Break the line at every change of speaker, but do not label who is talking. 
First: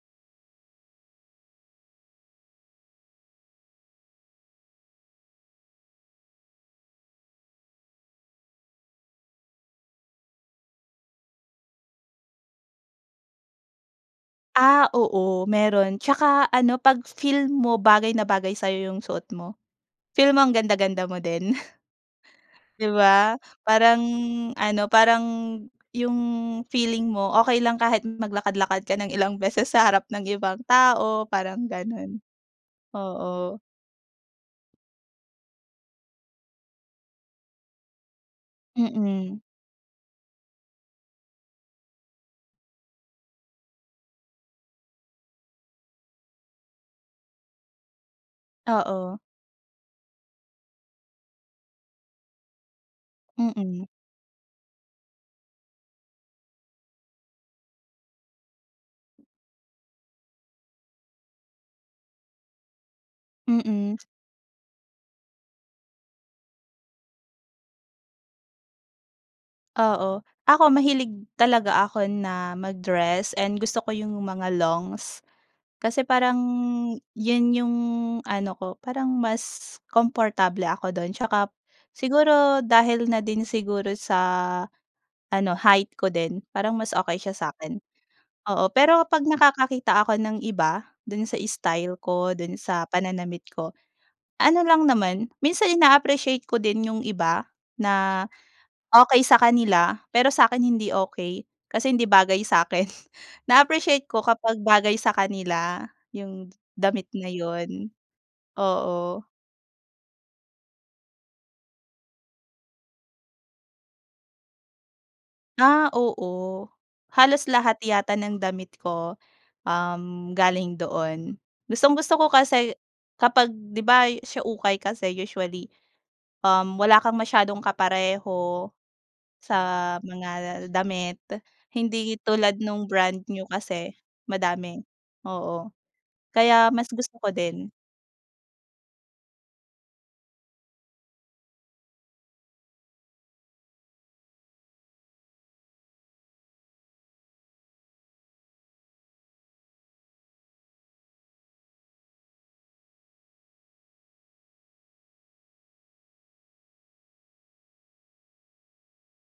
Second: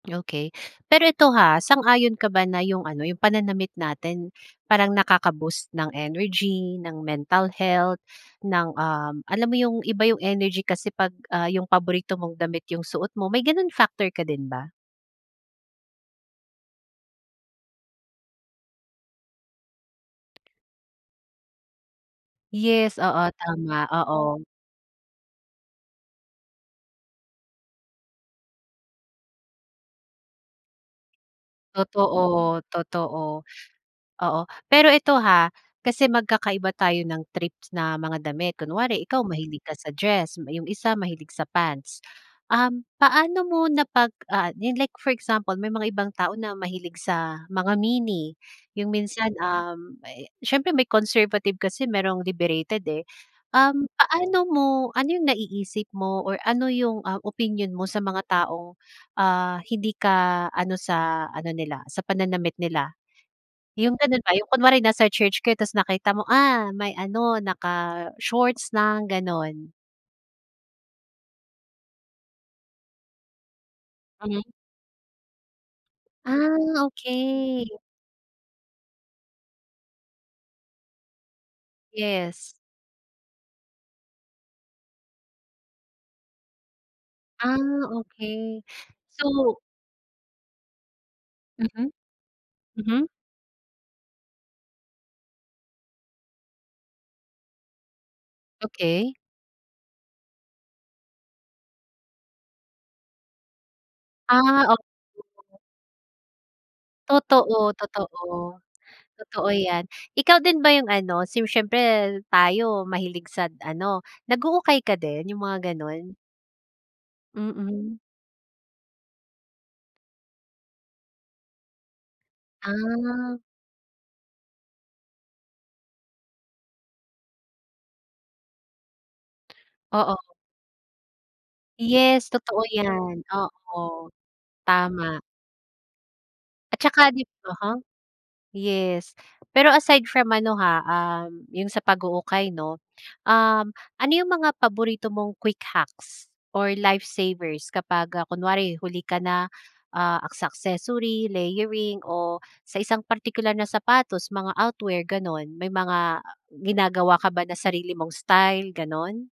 Okey, pero ito, ha, sang-ayon ka ba na yung ano yung pananamit natin parang nakakaboost ng energy, ng mental health ng, um, alam mo yung iba yung energy kasi pag, ah, yung paborito mong damit yung suot mo. May gano'n factor ka din ba?
Ah, oo mayro'n tsaka ano pag feel mo bagay na bagay sayo yung suot mo, feel mo ang ganda-ganda mo din. Di
Yes, oo
ba?
tama,
Parang
oo.
ano, parang yung feeling mo okey lang kahit maglakad-lakad ka ng ilang beses sa harap ng ibang tao parang gano'n,
Totoo, totoo.
oo.
Oo, pero eto, ha, kasi magkakaiba tayo ng trip na mga damit kunwari ikaw
Mm.
mahilig ka sa dress, yung isa mahilig sa pants, um, paano mo na pag, ah, yan like for example may mga ibang tao na mahilig sa mga mini yung
Oo.
minsan, um, eh, siyempre may conservative kasi mayrong liberated, eh.
Mm.
Um, paano mo ano yung naiisip mo or ano yung, ah, opinyon mo sa mga tao, ah, hindi ka ano sa ano nila sa pananamit nila? Yung
Mm.
gano'n ba yung kunwari nasa church kayo tapos nakita mo, ah, may ano naka shorts lang gano'n.
Oo, ako mahilig talaga ako na mag-dress and gusto ko yung
Hmm.
mga longs kasi parang
Ah,
yun
okey.
yung ano ko parang mas komportable ako do'n 'tsaka
Yes.
siguro dahil na din siguro sa ano height ko din parang mas okey siya sa
Ah,
akin.
okey
Oo, pero kapag
so
nakakakita ako ng iba do'n sa
Mm,
style ko, do'n sa
mhm.
pananamit ko, ano lang naman minsan in-appreciate ko din yung iba na,
Okey.
okey sa kanila pero sa akin hindi okey kasi hindi bagay sa akin. Na-appreciate ko kapag
Ah, ok
bagay sa kanila yung damit na
Totoo,
yun,
totoo.
oo.
Totoo 'yan. Ikaw din ba yung ano, si siyempre tayo mahilig sa ano, nag-uukay ka din, yung mga
Ah,
gano'n?
oo halos lahat
Mm.
yata ng damit ko, um, galing doon. Gustong-gusto ko kasi
Ah.
kapag di ba, sa ukay kasi usually, um, wala kang masyadong kapareho sa
Oo.
mga damit hindi
Yes
tulad
totoo
nung brand
'yan,
new kasi
oo
madami
tama.
oo, kaya
At
mas
saka
gusto
dib
ko din.
aha, yes pero aside from ano, ha, um, yung sa pag-uukay 'no. Um, ano yung mga paborito mong quick hacks or life savers kapag, ah, kunwari huli ka na, ah, sa accessory, layering o sa isang partikular na sapatos mga outwear gano'n, may mga ginagawa ka ba na sarili mong style, gano'n?